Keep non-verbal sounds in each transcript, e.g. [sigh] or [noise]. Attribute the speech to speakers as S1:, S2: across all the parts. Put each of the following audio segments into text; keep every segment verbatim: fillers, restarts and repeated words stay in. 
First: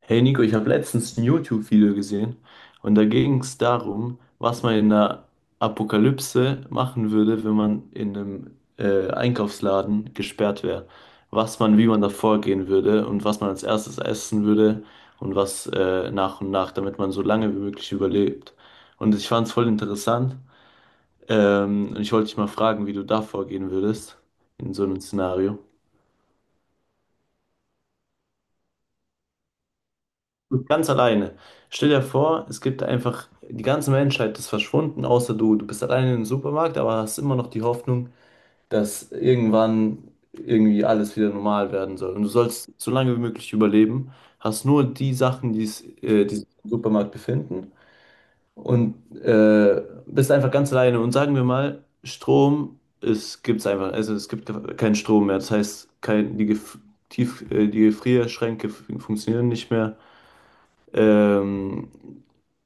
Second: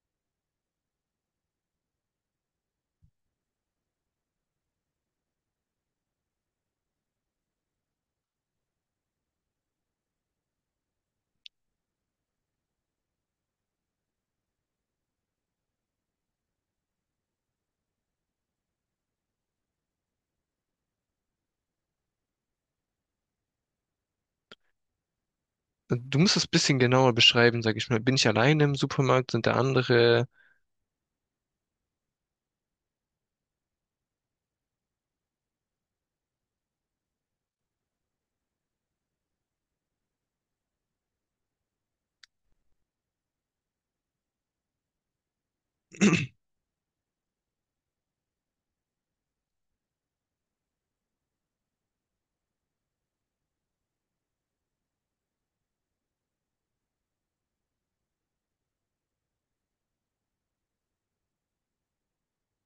S1: Hey Nico, ich habe letztens ein YouTube-Video gesehen und da ging es darum, was man in der Apokalypse machen würde, wenn man in einem äh, Einkaufsladen gesperrt wäre. Was man, wie man da vorgehen würde und was man als erstes essen würde und was äh, nach und nach, damit man so lange wie möglich überlebt. Und ich fand es voll interessant ähm, und ich wollte dich mal fragen, wie du da vorgehen würdest in so einem Szenario.
S2: Du musst es ein bisschen genauer beschreiben, sag ich mal. Bin ich alleine im Supermarkt? Sind da andere?
S1: Ganz alleine. Stell dir vor, es gibt einfach, die ganze Menschheit ist verschwunden, außer du. Du bist alleine im Supermarkt, aber hast immer noch die Hoffnung, dass irgendwann irgendwie alles wieder normal werden soll. Und du sollst so lange wie möglich überleben, hast nur die Sachen, die, es, äh, die sich im Supermarkt befinden und äh, bist einfach ganz alleine. Und sagen wir mal, Strom, es gibt's einfach, also es gibt keinen Strom mehr. Das heißt, kein, die, Gef- Tief, äh, die Gefrierschränke f- funktionieren nicht mehr. Ähm,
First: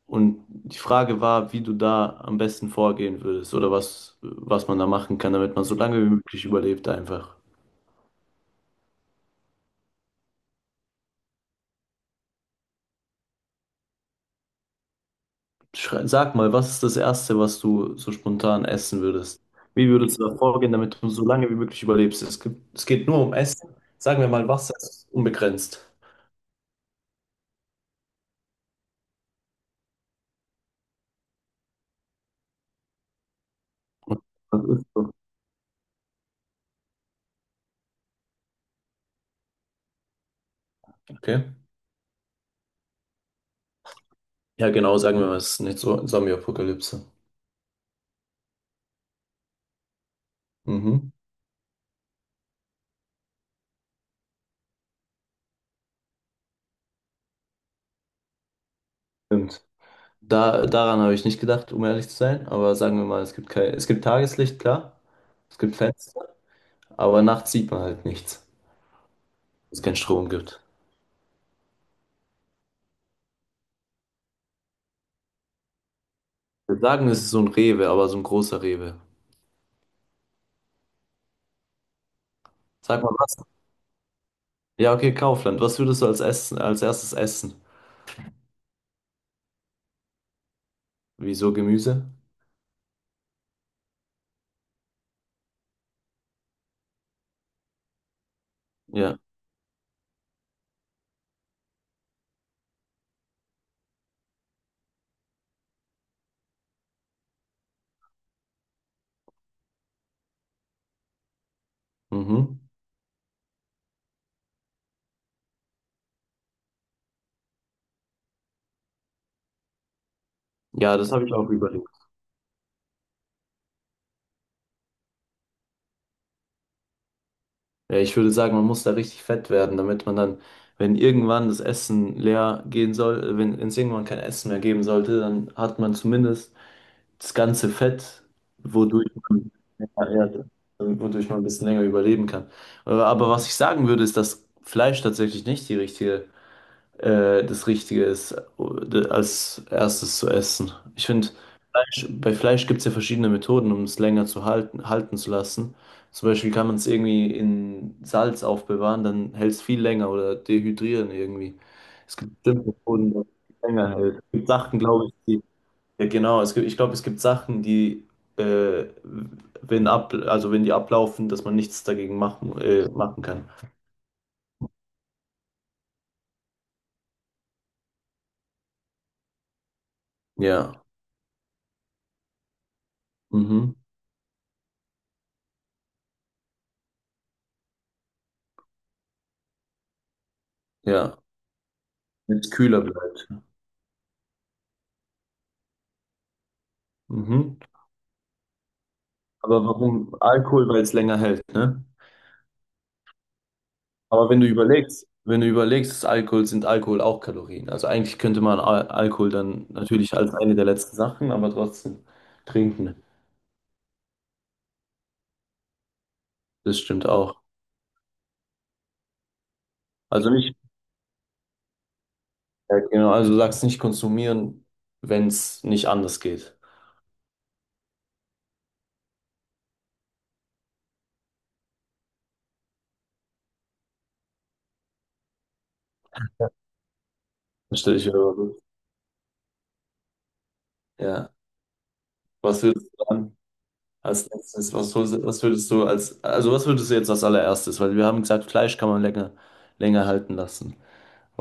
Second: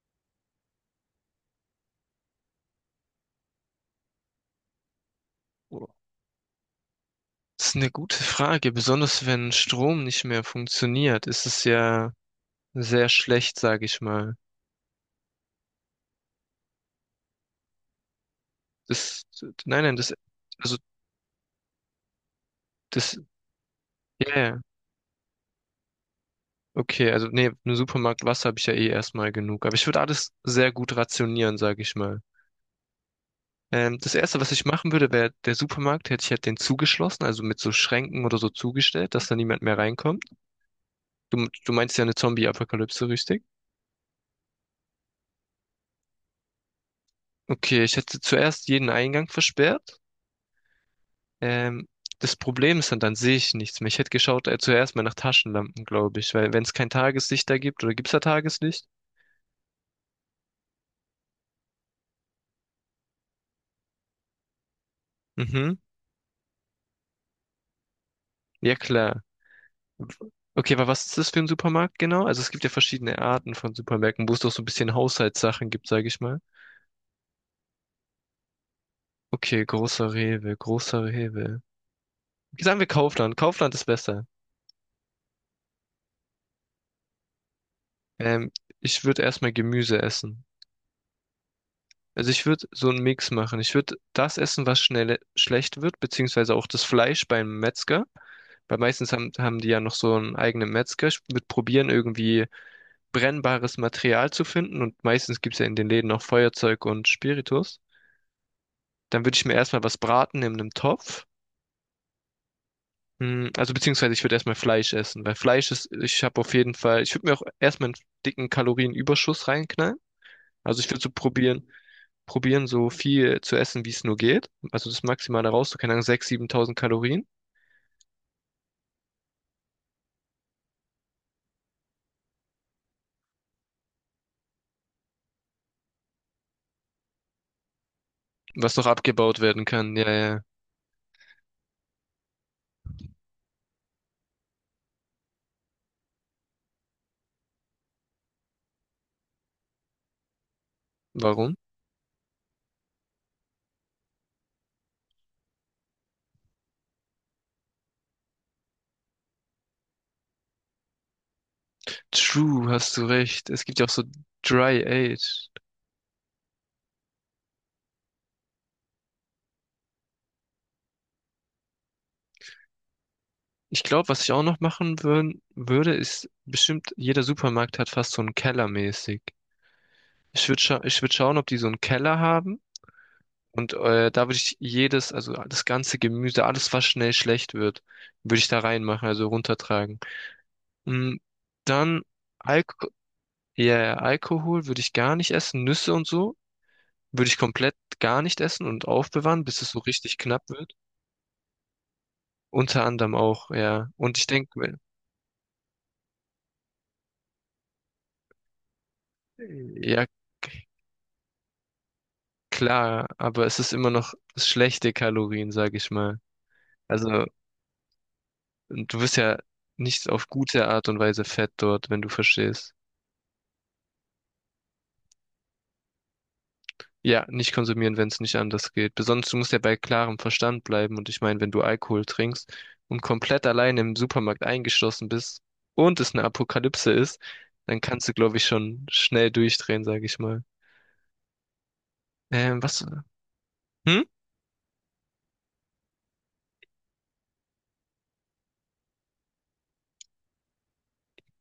S1: und die Frage war, wie du da am besten vorgehen würdest oder was, was man da machen kann, damit man so
S2: Oh,
S1: lange wie möglich überlebt einfach.
S2: das ist eine gute Frage, besonders wenn Strom nicht mehr funktioniert, ist es ja sehr schlecht, sag ich mal.
S1: Schrei- Sag mal, was ist das Erste, was du so spontan essen
S2: Das,
S1: würdest?
S2: nein,
S1: Wie
S2: nein, das,
S1: würdest du da vorgehen,
S2: also
S1: damit du so lange wie möglich überlebst? Es gibt, es geht
S2: das,
S1: nur um Essen. Sagen
S2: ja,
S1: wir mal,
S2: yeah,
S1: Wasser ist unbegrenzt.
S2: okay, also nee, im Supermarkt Wasser habe ich ja eh erstmal genug, aber ich würde alles sehr gut rationieren, sag ich mal. Ähm, das
S1: Und
S2: Erste, was
S1: das
S2: ich
S1: ist
S2: machen
S1: so.
S2: würde, wäre der Supermarkt, hätte ich halt den zugeschlossen, also mit so Schränken oder so zugestellt, dass da niemand mehr reinkommt.
S1: Okay.
S2: Du, du meinst ja eine Zombie-Apokalypse, richtig?
S1: Ja, genau, sagen wir mal, es ist nicht so Zombie-Apokalypse.
S2: Okay, ich hätte zuerst jeden Eingang versperrt.
S1: Mhm.
S2: Ähm, Das Problem ist dann, dann sehe ich nichts mehr. Ich hätte geschaut, äh, zuerst mal nach Taschenlampen, glaube ich, weil wenn es kein Tageslicht da gibt, oder gibt es da Tageslicht?
S1: Stimmt. Da, daran habe ich nicht gedacht, um ehrlich zu sein. Aber sagen wir mal, es gibt kein, es gibt Tageslicht, klar. Es gibt
S2: Mhm,
S1: Fenster, aber nachts sieht man halt nichts,
S2: ja klar.
S1: weil es keinen Strom
S2: W-
S1: gibt.
S2: Okay, aber was ist das für ein Supermarkt genau? Also es gibt ja verschiedene Arten von Supermärkten, wo es doch so ein bisschen Haushaltssachen gibt, sage ich mal.
S1: Wir sagen, es ist so ein Rewe, aber so ein großer Rewe.
S2: Okay, großer Rewe, großer Rewe. Okay, sagen wir
S1: Sag mal
S2: Kaufland.
S1: was.
S2: Kaufland ist besser.
S1: Ja, okay, Kaufland. Was würdest du als Essen, als erstes essen?
S2: Ähm, Ich würde erstmal Gemüse essen.
S1: Wieso Gemüse?
S2: Also ich würde so einen Mix machen. Ich würde das essen, was schnell schlecht wird, beziehungsweise auch das Fleisch beim Metzger. Weil meistens
S1: Ja.
S2: haben, haben die ja noch so einen eigenen Metzger. Ich würde probieren, irgendwie brennbares Material zu finden. Und meistens gibt's ja in den Läden auch Feuerzeug und Spiritus. Dann würde ich mir erstmal was braten in einem Topf.
S1: Mhm.
S2: Hm, Also beziehungsweise ich würde erstmal Fleisch essen, weil Fleisch ist, ich habe auf jeden Fall, ich würde mir auch erstmal einen dicken Kalorienüberschuss reinknallen. Also ich
S1: Ja,
S2: würde so
S1: das habe ich auch
S2: probieren,
S1: überlegt.
S2: probieren, so viel zu essen, wie es nur geht. Also das Maximale raus, so keine Ahnung, sechstausend, siebentausend Kalorien.
S1: Ja, ich würde sagen, man muss da richtig fett werden, damit man dann, wenn irgendwann das Essen leer gehen soll, wenn wenn es irgendwann kein Essen mehr geben sollte, dann hat man zumindest das ganze Fett,
S2: Was noch
S1: wodurch
S2: abgebaut
S1: man,
S2: werden kann, ja,
S1: ja,
S2: ja.
S1: ja, wodurch man ein bisschen länger überleben kann. Aber aber was ich sagen würde, ist, dass Fleisch tatsächlich nicht die richtige, äh, das Richtige ist, äh, als erstes zu essen. Ich finde,
S2: Warum?
S1: Fleisch, bei Fleisch gibt es ja verschiedene Methoden, um es länger zu halten, halten zu lassen. Zum Beispiel kann man es irgendwie in Salz aufbewahren, dann hält es viel länger oder dehydrieren irgendwie. Es gibt
S2: True,
S1: bestimmte
S2: hast du
S1: Methoden, die
S2: recht.
S1: es
S2: Es gibt ja auch
S1: länger
S2: so
S1: hält. Es gibt Sachen,
S2: Dry
S1: glaube ich, die
S2: Age.
S1: ja, genau. Es gibt, ich glaube, es gibt Sachen, die, äh, wenn ab, also wenn die ablaufen, dass man nichts dagegen machen, äh, machen kann.
S2: Ich glaube, was ich auch noch machen würd, würde, ist bestimmt, jeder Supermarkt hat fast so einen Keller mäßig. Ich würde scha
S1: Ja.
S2: ich würd schauen, ob die so einen Keller haben.
S1: Mhm.
S2: Und äh, da würde ich jedes, also das ganze Gemüse, alles, was schnell schlecht wird, würde ich da reinmachen, also runtertragen. Mm,
S1: Ja.
S2: Dann
S1: Wenn es kühler
S2: Alko
S1: bleibt.
S2: ja, ja, Alkohol würde ich gar nicht essen, Nüsse und so würde ich
S1: Mhm.
S2: komplett gar nicht essen und aufbewahren, bis
S1: Aber
S2: es so
S1: warum
S2: richtig knapp
S1: Alkohol,
S2: wird.
S1: weil es länger hält, ne?
S2: Unter anderem auch, ja. Und ich
S1: Aber wenn du
S2: denke,
S1: überlegst, wenn du überlegst, ist Alkohol sind Alkohol auch Kalorien. Also eigentlich könnte man Al Alkohol dann
S2: ja,
S1: natürlich als eine der letzten Sachen, aber trotzdem trinken.
S2: klar, aber es ist immer noch schlechte Kalorien, sag ich mal.
S1: Das stimmt
S2: Also
S1: auch.
S2: du wirst ja nicht auf
S1: Also nicht,
S2: gute Art und Weise fett dort, wenn du verstehst.
S1: ja, genau, also du sagst nicht konsumieren, wenn es nicht anders geht.
S2: Ja, nicht konsumieren, wenn es nicht anders geht. Besonders du musst ja bei klarem Verstand bleiben. Und ich meine, wenn du Alkohol trinkst und komplett allein im Supermarkt eingeschlossen bist und es eine Apokalypse ist, dann
S1: Stell dich
S2: kannst du,
S1: wieder
S2: glaube ich,
S1: mal.
S2: schon schnell durchdrehen, sage ich mal.
S1: Ja.
S2: Ähm,
S1: Was
S2: was?
S1: würdest du an
S2: Hm?
S1: als letztes, was, hol- was würdest du als, also was würdest du jetzt als allererstes? Weil wir haben gesagt, Fleisch kann man länger, länger halten lassen.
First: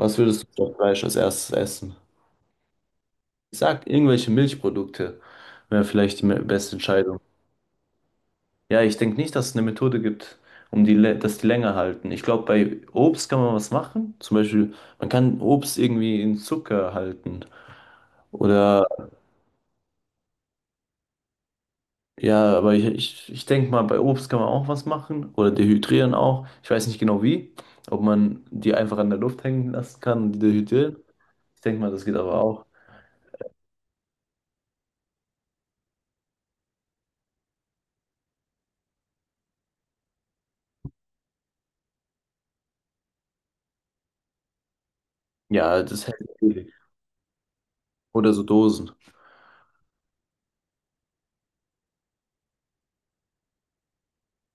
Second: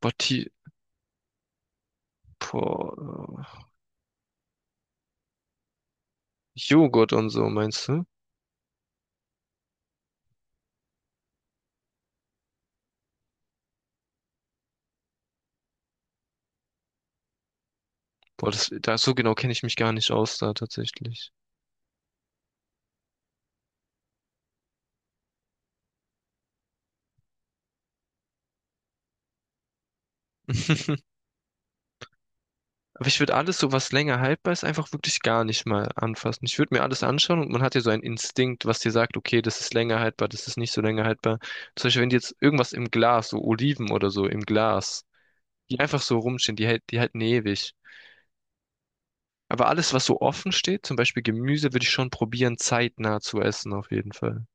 S2: Boah,
S1: würdest
S2: die,
S1: du statt Fleisch als erstes essen?
S2: boah,
S1: Ich
S2: äh,
S1: sag, irgendwelche Milchprodukte wäre vielleicht die me- beste
S2: Joghurt
S1: Entscheidung.
S2: und so, meinst du?
S1: Ja, ich denke nicht, dass es eine Methode gibt, um die, lä- dass die länger halten. Ich glaube, bei Obst kann man was machen. Zum Beispiel, man kann Obst irgendwie in Zucker halten.
S2: Boah, das,
S1: Oder
S2: da so genau kenne ich mich gar nicht aus da tatsächlich.
S1: ja, aber ich, ich, ich denke mal, bei Obst kann man auch was machen oder dehydrieren auch. Ich weiß nicht genau wie, ob man die einfach an der Luft hängen lassen kann und die dehydrieren.
S2: [laughs]
S1: Ich denke mal, das geht aber auch.
S2: Aber ich würde alles, so was länger haltbar ist, einfach wirklich gar nicht mal anfassen. Ich würde mir alles anschauen und man hat ja so einen Instinkt, was dir sagt, okay, das ist länger haltbar, das ist nicht so länger haltbar. Zum Beispiel, wenn die jetzt irgendwas im Glas, so Oliven oder so im Glas, die
S1: Ja,
S2: einfach
S1: das
S2: so
S1: hält
S2: rumstehen, die,
S1: ewig.
S2: hält- die halten ewig.
S1: Oder so Dosen.
S2: Aber alles, was so offen steht, zum Beispiel Gemüse, würde ich schon probieren, zeitnah zu essen, auf jeden Fall.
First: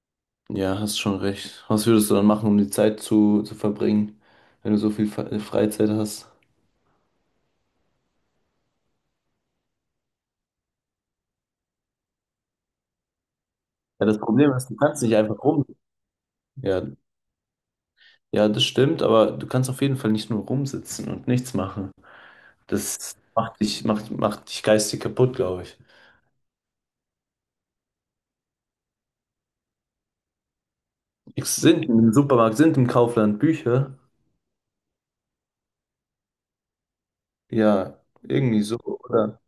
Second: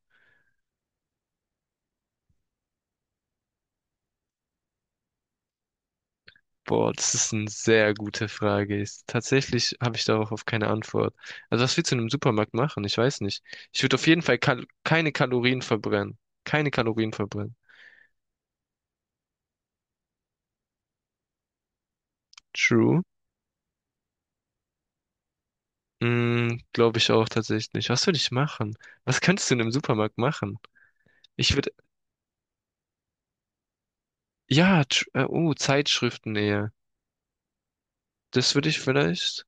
S1: Ja, hast schon recht. Was würdest du dann machen, um die Zeit zu, zu verbringen, wenn du so viel Fe- Freizeit hast?
S2: Boah, das ist eine sehr gute Frage. Ist- Tatsächlich habe ich darauf auf keine Antwort. Also was willst du in einem Supermarkt machen? Ich weiß nicht. Ich würde
S1: Ja,
S2: auf
S1: das
S2: jeden Fall
S1: Problem
S2: kal
S1: ist, du kannst
S2: keine
S1: nicht einfach
S2: Kalorien
S1: rum.
S2: verbrennen. Keine
S1: Ja,
S2: Kalorien verbrennen.
S1: ja, das stimmt, aber du kannst auf jeden Fall nicht nur rumsitzen und nichts machen.
S2: True.
S1: Das macht dich, macht, macht dich geistig kaputt, glaube ich.
S2: Mm, glaube ich auch tatsächlich. Was würde ich machen? Was könntest du in einem Supermarkt machen? Ich
S1: Es
S2: würde,
S1: sind im Supermarkt, sind im Kaufland Bücher?
S2: ja, tr- äh, oh, Zeitschriften eher.
S1: Ja,
S2: Das
S1: irgendwie
S2: würde
S1: so,
S2: ich
S1: oder?
S2: vielleicht,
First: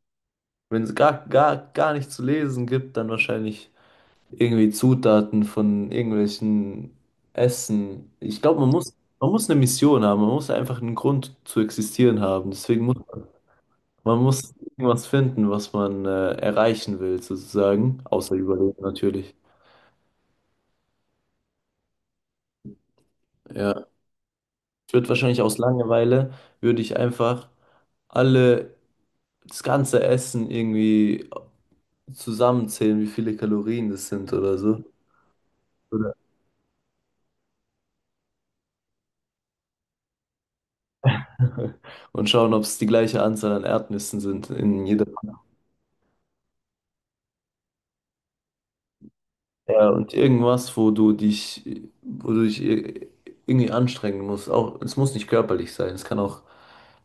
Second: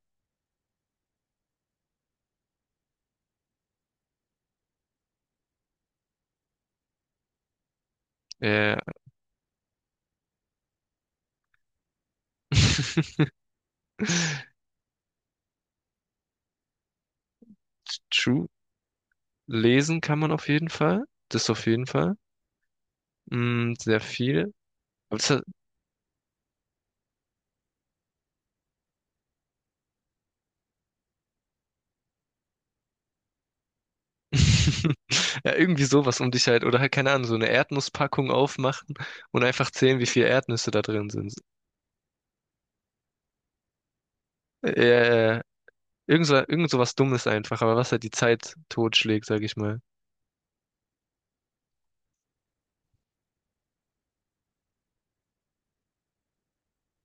S1: Wenn es gar, gar, gar nichts zu lesen gibt, dann wahrscheinlich irgendwie Zutaten von irgendwelchen Essen. Ich glaube, man
S2: äh,
S1: muss, man muss eine Mission haben, man muss einfach einen Grund zu existieren haben. Deswegen muss
S2: [laughs]
S1: man muss irgendwas finden, was man äh, erreichen will, sozusagen. Außer
S2: true.
S1: Überleben natürlich.
S2: Lesen kann man auf jeden Fall. Das auf jeden Fall. Mm,
S1: Ja.
S2: sehr viel.
S1: Ich würde
S2: Aber das
S1: wahrscheinlich aus Langeweile, würde ich einfach alle, das ganze Essen irgendwie zusammenzählen, wie viele Kalorien das sind oder so.
S2: [laughs] Ja, irgendwie
S1: Oder?
S2: sowas um dich halt. Oder halt, keine Ahnung, so eine Erdnusspackung aufmachen und einfach zählen, wie viele Erdnüsse da drin sind.
S1: [laughs] Und schauen, ob es die gleiche Anzahl an Erdnüssen sind
S2: Äh,
S1: in jeder.
S2: ja, ja, ja. irgend so, irgend sowas Dummes einfach, aber was halt die Zeit totschlägt, sag ich mal.
S1: Ja, und irgendwas, wo du dich, wo du dich ir- irgendwie anstrengen musst. Auch, es muss nicht körperlich sein, es kann auch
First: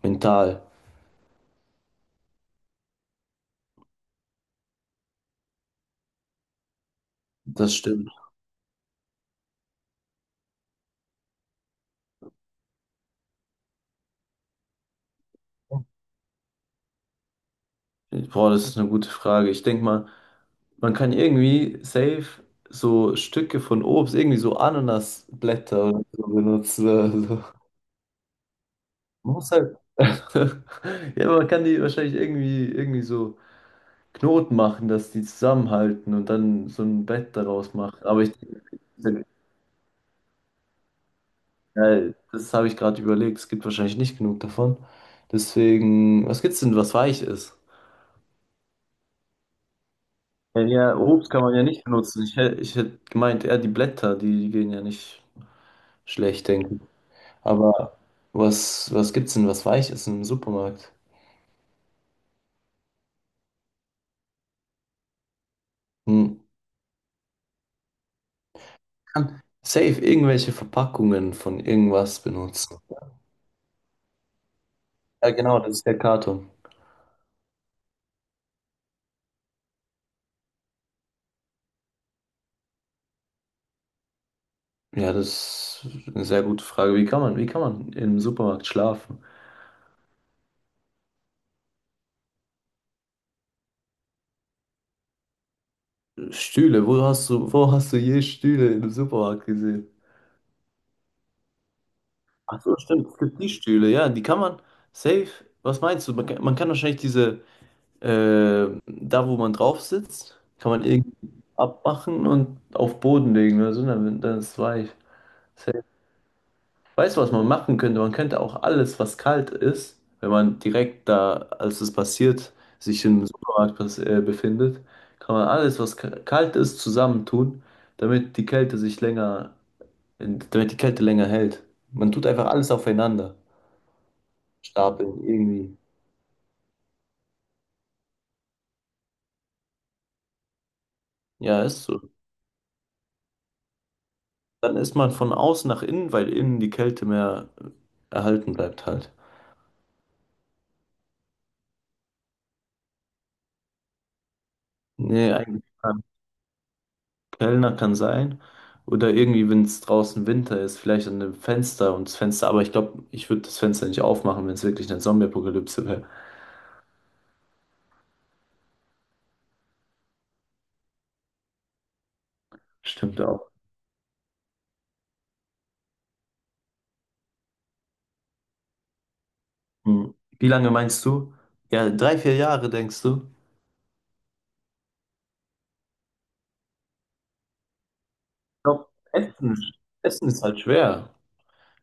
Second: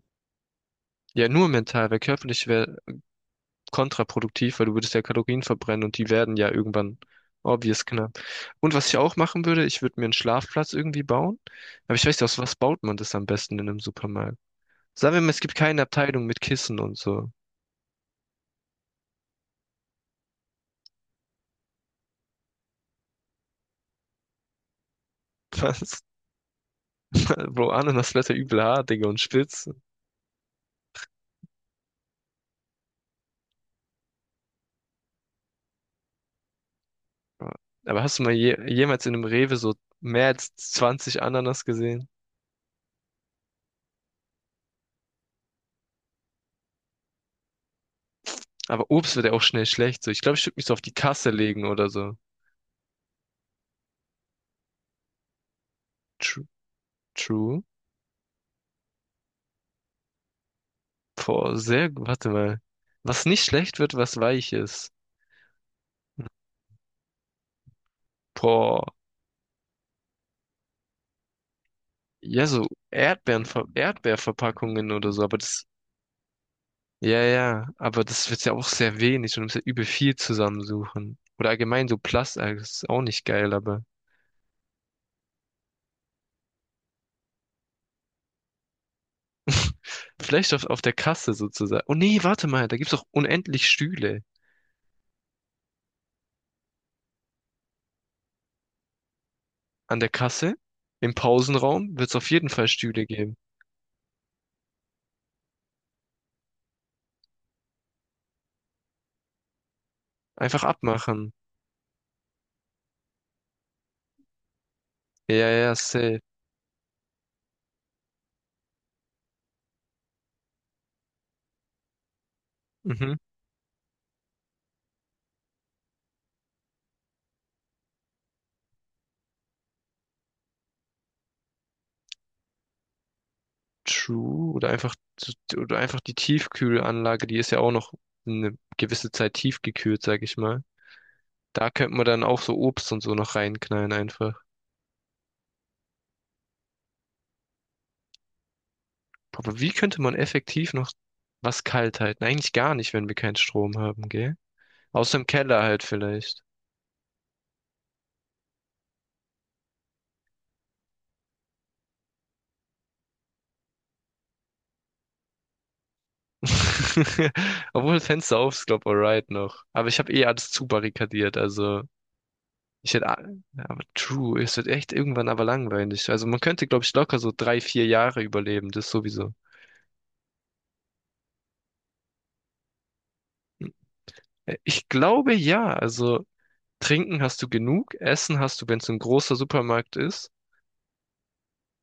S1: mental.
S2: Ja, nur mental, weil körperlich wäre kontraproduktiv, weil du würdest ja Kalorien verbrennen und die werden ja irgendwann
S1: Das
S2: obvious
S1: stimmt.
S2: knapp. Und was ich auch machen würde, ich würde mir einen Schlafplatz irgendwie bauen. Aber ich weiß nicht, aus was baut man das am besten in einem Supermarkt? Sagen wir mal, es gibt keine Abteilung mit Kissen und so.
S1: Boah, das ist eine gute Frage. Ich denke mal, man kann irgendwie safe so Stücke von Obst, irgendwie so
S2: [laughs]
S1: Ananasblätter
S2: Was?
S1: oder so benutzen. Oder so.
S2: Äh, Bro, Ananas blätter übel hart, Digga, und
S1: Man muss
S2: spitz.
S1: halt. [laughs] Ja, man kann die wahrscheinlich irgendwie, irgendwie so Knoten machen, dass die zusammenhalten und dann so ein Bett daraus
S2: Aber
S1: machen.
S2: hast
S1: Aber
S2: du mal
S1: ich,
S2: je, jemals in einem Rewe so mehr als zwanzig Ananas
S1: ja,
S2: gesehen?
S1: das habe ich gerade überlegt. Es gibt wahrscheinlich nicht genug davon. Deswegen, was gibt's denn, was weich ist?
S2: Aber Obst wird ja auch schnell schlecht. So, ich glaube, ich würde
S1: Ja,
S2: mich so auf die
S1: ja,
S2: Kasse
S1: Obst kann man ja
S2: legen
S1: nicht
S2: oder so.
S1: benutzen. Ich, hä- ich hätte gemeint, eher die Blätter, die, die gehen ja nicht
S2: True.
S1: schlecht, denke ich.
S2: True.
S1: Aber was, was gibt's denn, was weich ist im Supermarkt?
S2: Boah, sehr gut. Warte mal. Was nicht schlecht wird, was weich ist.
S1: Hm.
S2: Boah.
S1: Kann safe irgendwelche Verpackungen von irgendwas
S2: Ja, so
S1: benutzen.
S2: Erdbeeren, Erdbeerverpackungen oder so.
S1: Ja,
S2: Aber
S1: genau,
S2: das,
S1: das ist der Karton.
S2: ja, ja. Aber das wird ja auch sehr wenig und du musst ja übel viel zusammensuchen. Oder allgemein so Plastik, das ist auch nicht geil, aber.
S1: Ja, das ist eine sehr gute Frage. Wie kann man, wie kann man im Supermarkt schlafen?
S2: Vielleicht auf, auf der Kasse sozusagen. Oh nee, warte mal, da gibt's doch unendlich Stühle.
S1: Stühle, wo hast du, wo hast du je Stühle im Supermarkt gesehen?
S2: An der Kasse, im Pausenraum, wird's auf jeden
S1: Ach
S2: Fall
S1: so,
S2: Stühle
S1: stimmt, es
S2: geben.
S1: gibt die Stühle, ja, die kann man safe. Was meinst du? Man kann, man kann wahrscheinlich diese, äh, da wo man drauf sitzt,
S2: Einfach
S1: kann man irgendwie
S2: abmachen.
S1: abmachen und auf Boden legen oder so, dann, dann ist es weich.
S2: Ja, ja, ja, safe.
S1: Weißt du, was man machen könnte? Man könnte auch alles, was kalt ist, wenn man direkt da, als es passiert, sich
S2: Mhm.
S1: im Supermarkt bes- äh, befindet, kann man alles, was ka- kalt ist, zusammentun, damit die Kälte sich länger, damit die Kälte länger hält. Man tut einfach alles aufeinander,
S2: True. Oder einfach,
S1: stapeln
S2: zu-
S1: irgendwie.
S2: oder einfach die Tiefkühlanlage, die ist ja auch noch eine gewisse Zeit tiefgekühlt, sag ich mal.
S1: Ja,
S2: Da
S1: ist
S2: könnte man
S1: so.
S2: dann auch so Obst und so noch reinknallen einfach.
S1: Dann ist man von außen nach innen, weil innen die Kälte mehr erhalten bleibt halt.
S2: Aber wie könnte man effektiv noch was kalt halten? Eigentlich gar nicht, wenn wir keinen Strom haben, gell? Außer im
S1: Nee,
S2: Keller
S1: eigentlich.
S2: halt vielleicht.
S1: Kellner kann sein. Oder irgendwie, wenn es draußen Winter ist, vielleicht an dem Fenster und das Fenster. Aber ich glaube, ich würde das Fenster nicht aufmachen, wenn es wirklich eine Zombie-Apokalypse wäre.
S2: [laughs] Obwohl das Fenster auf ist, glaub, alright noch. Aber ich habe eh alles zu barrikadiert, also ich hätte, a-
S1: Stimmt auch.
S2: ja, aber true, es wird echt irgendwann aber langweilig. Also man könnte, glaube ich, locker so drei, vier Jahre überleben, das sowieso.
S1: Hm. Wie lange meinst du? Ja, drei, vier Jahre, denkst du? Ich
S2: Äh, Ich glaube ja, also trinken hast du genug, Essen hast du, wenn es
S1: glaub,
S2: ein großer
S1: Essen,
S2: Supermarkt
S1: Essen
S2: ist.
S1: ist halt schwer,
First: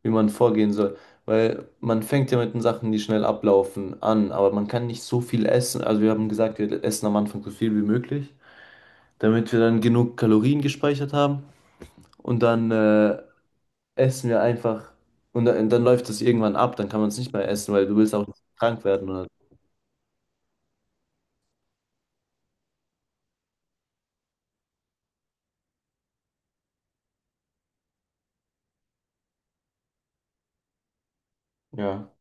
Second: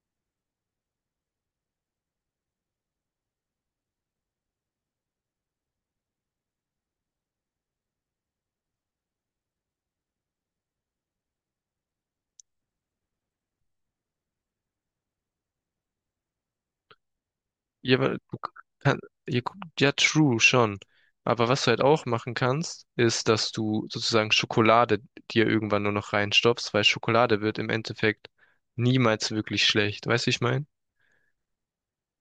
S1: wie man vorgehen soll. Weil man fängt ja mit den Sachen, die schnell ablaufen, an. Aber man kann nicht so viel essen. Also wir haben gesagt, wir essen am Anfang so viel wie möglich, damit wir dann genug Kalorien gespeichert haben. Und dann äh, essen wir einfach und dann, dann läuft das irgendwann ab, dann kann man es nicht mehr essen, weil du
S2: Ja,
S1: willst
S2: aber
S1: auch
S2: du
S1: nicht krank
S2: kann,
S1: werden oder.
S2: ja, gu- ja, true, schon. Aber was du halt auch machen kannst, ist, dass du sozusagen Schokolade dir irgendwann nur noch reinstopfst, weil Schokolade wird im Endeffekt niemals wirklich schlecht. Weißt du, wie ich meine?
S1: Ja.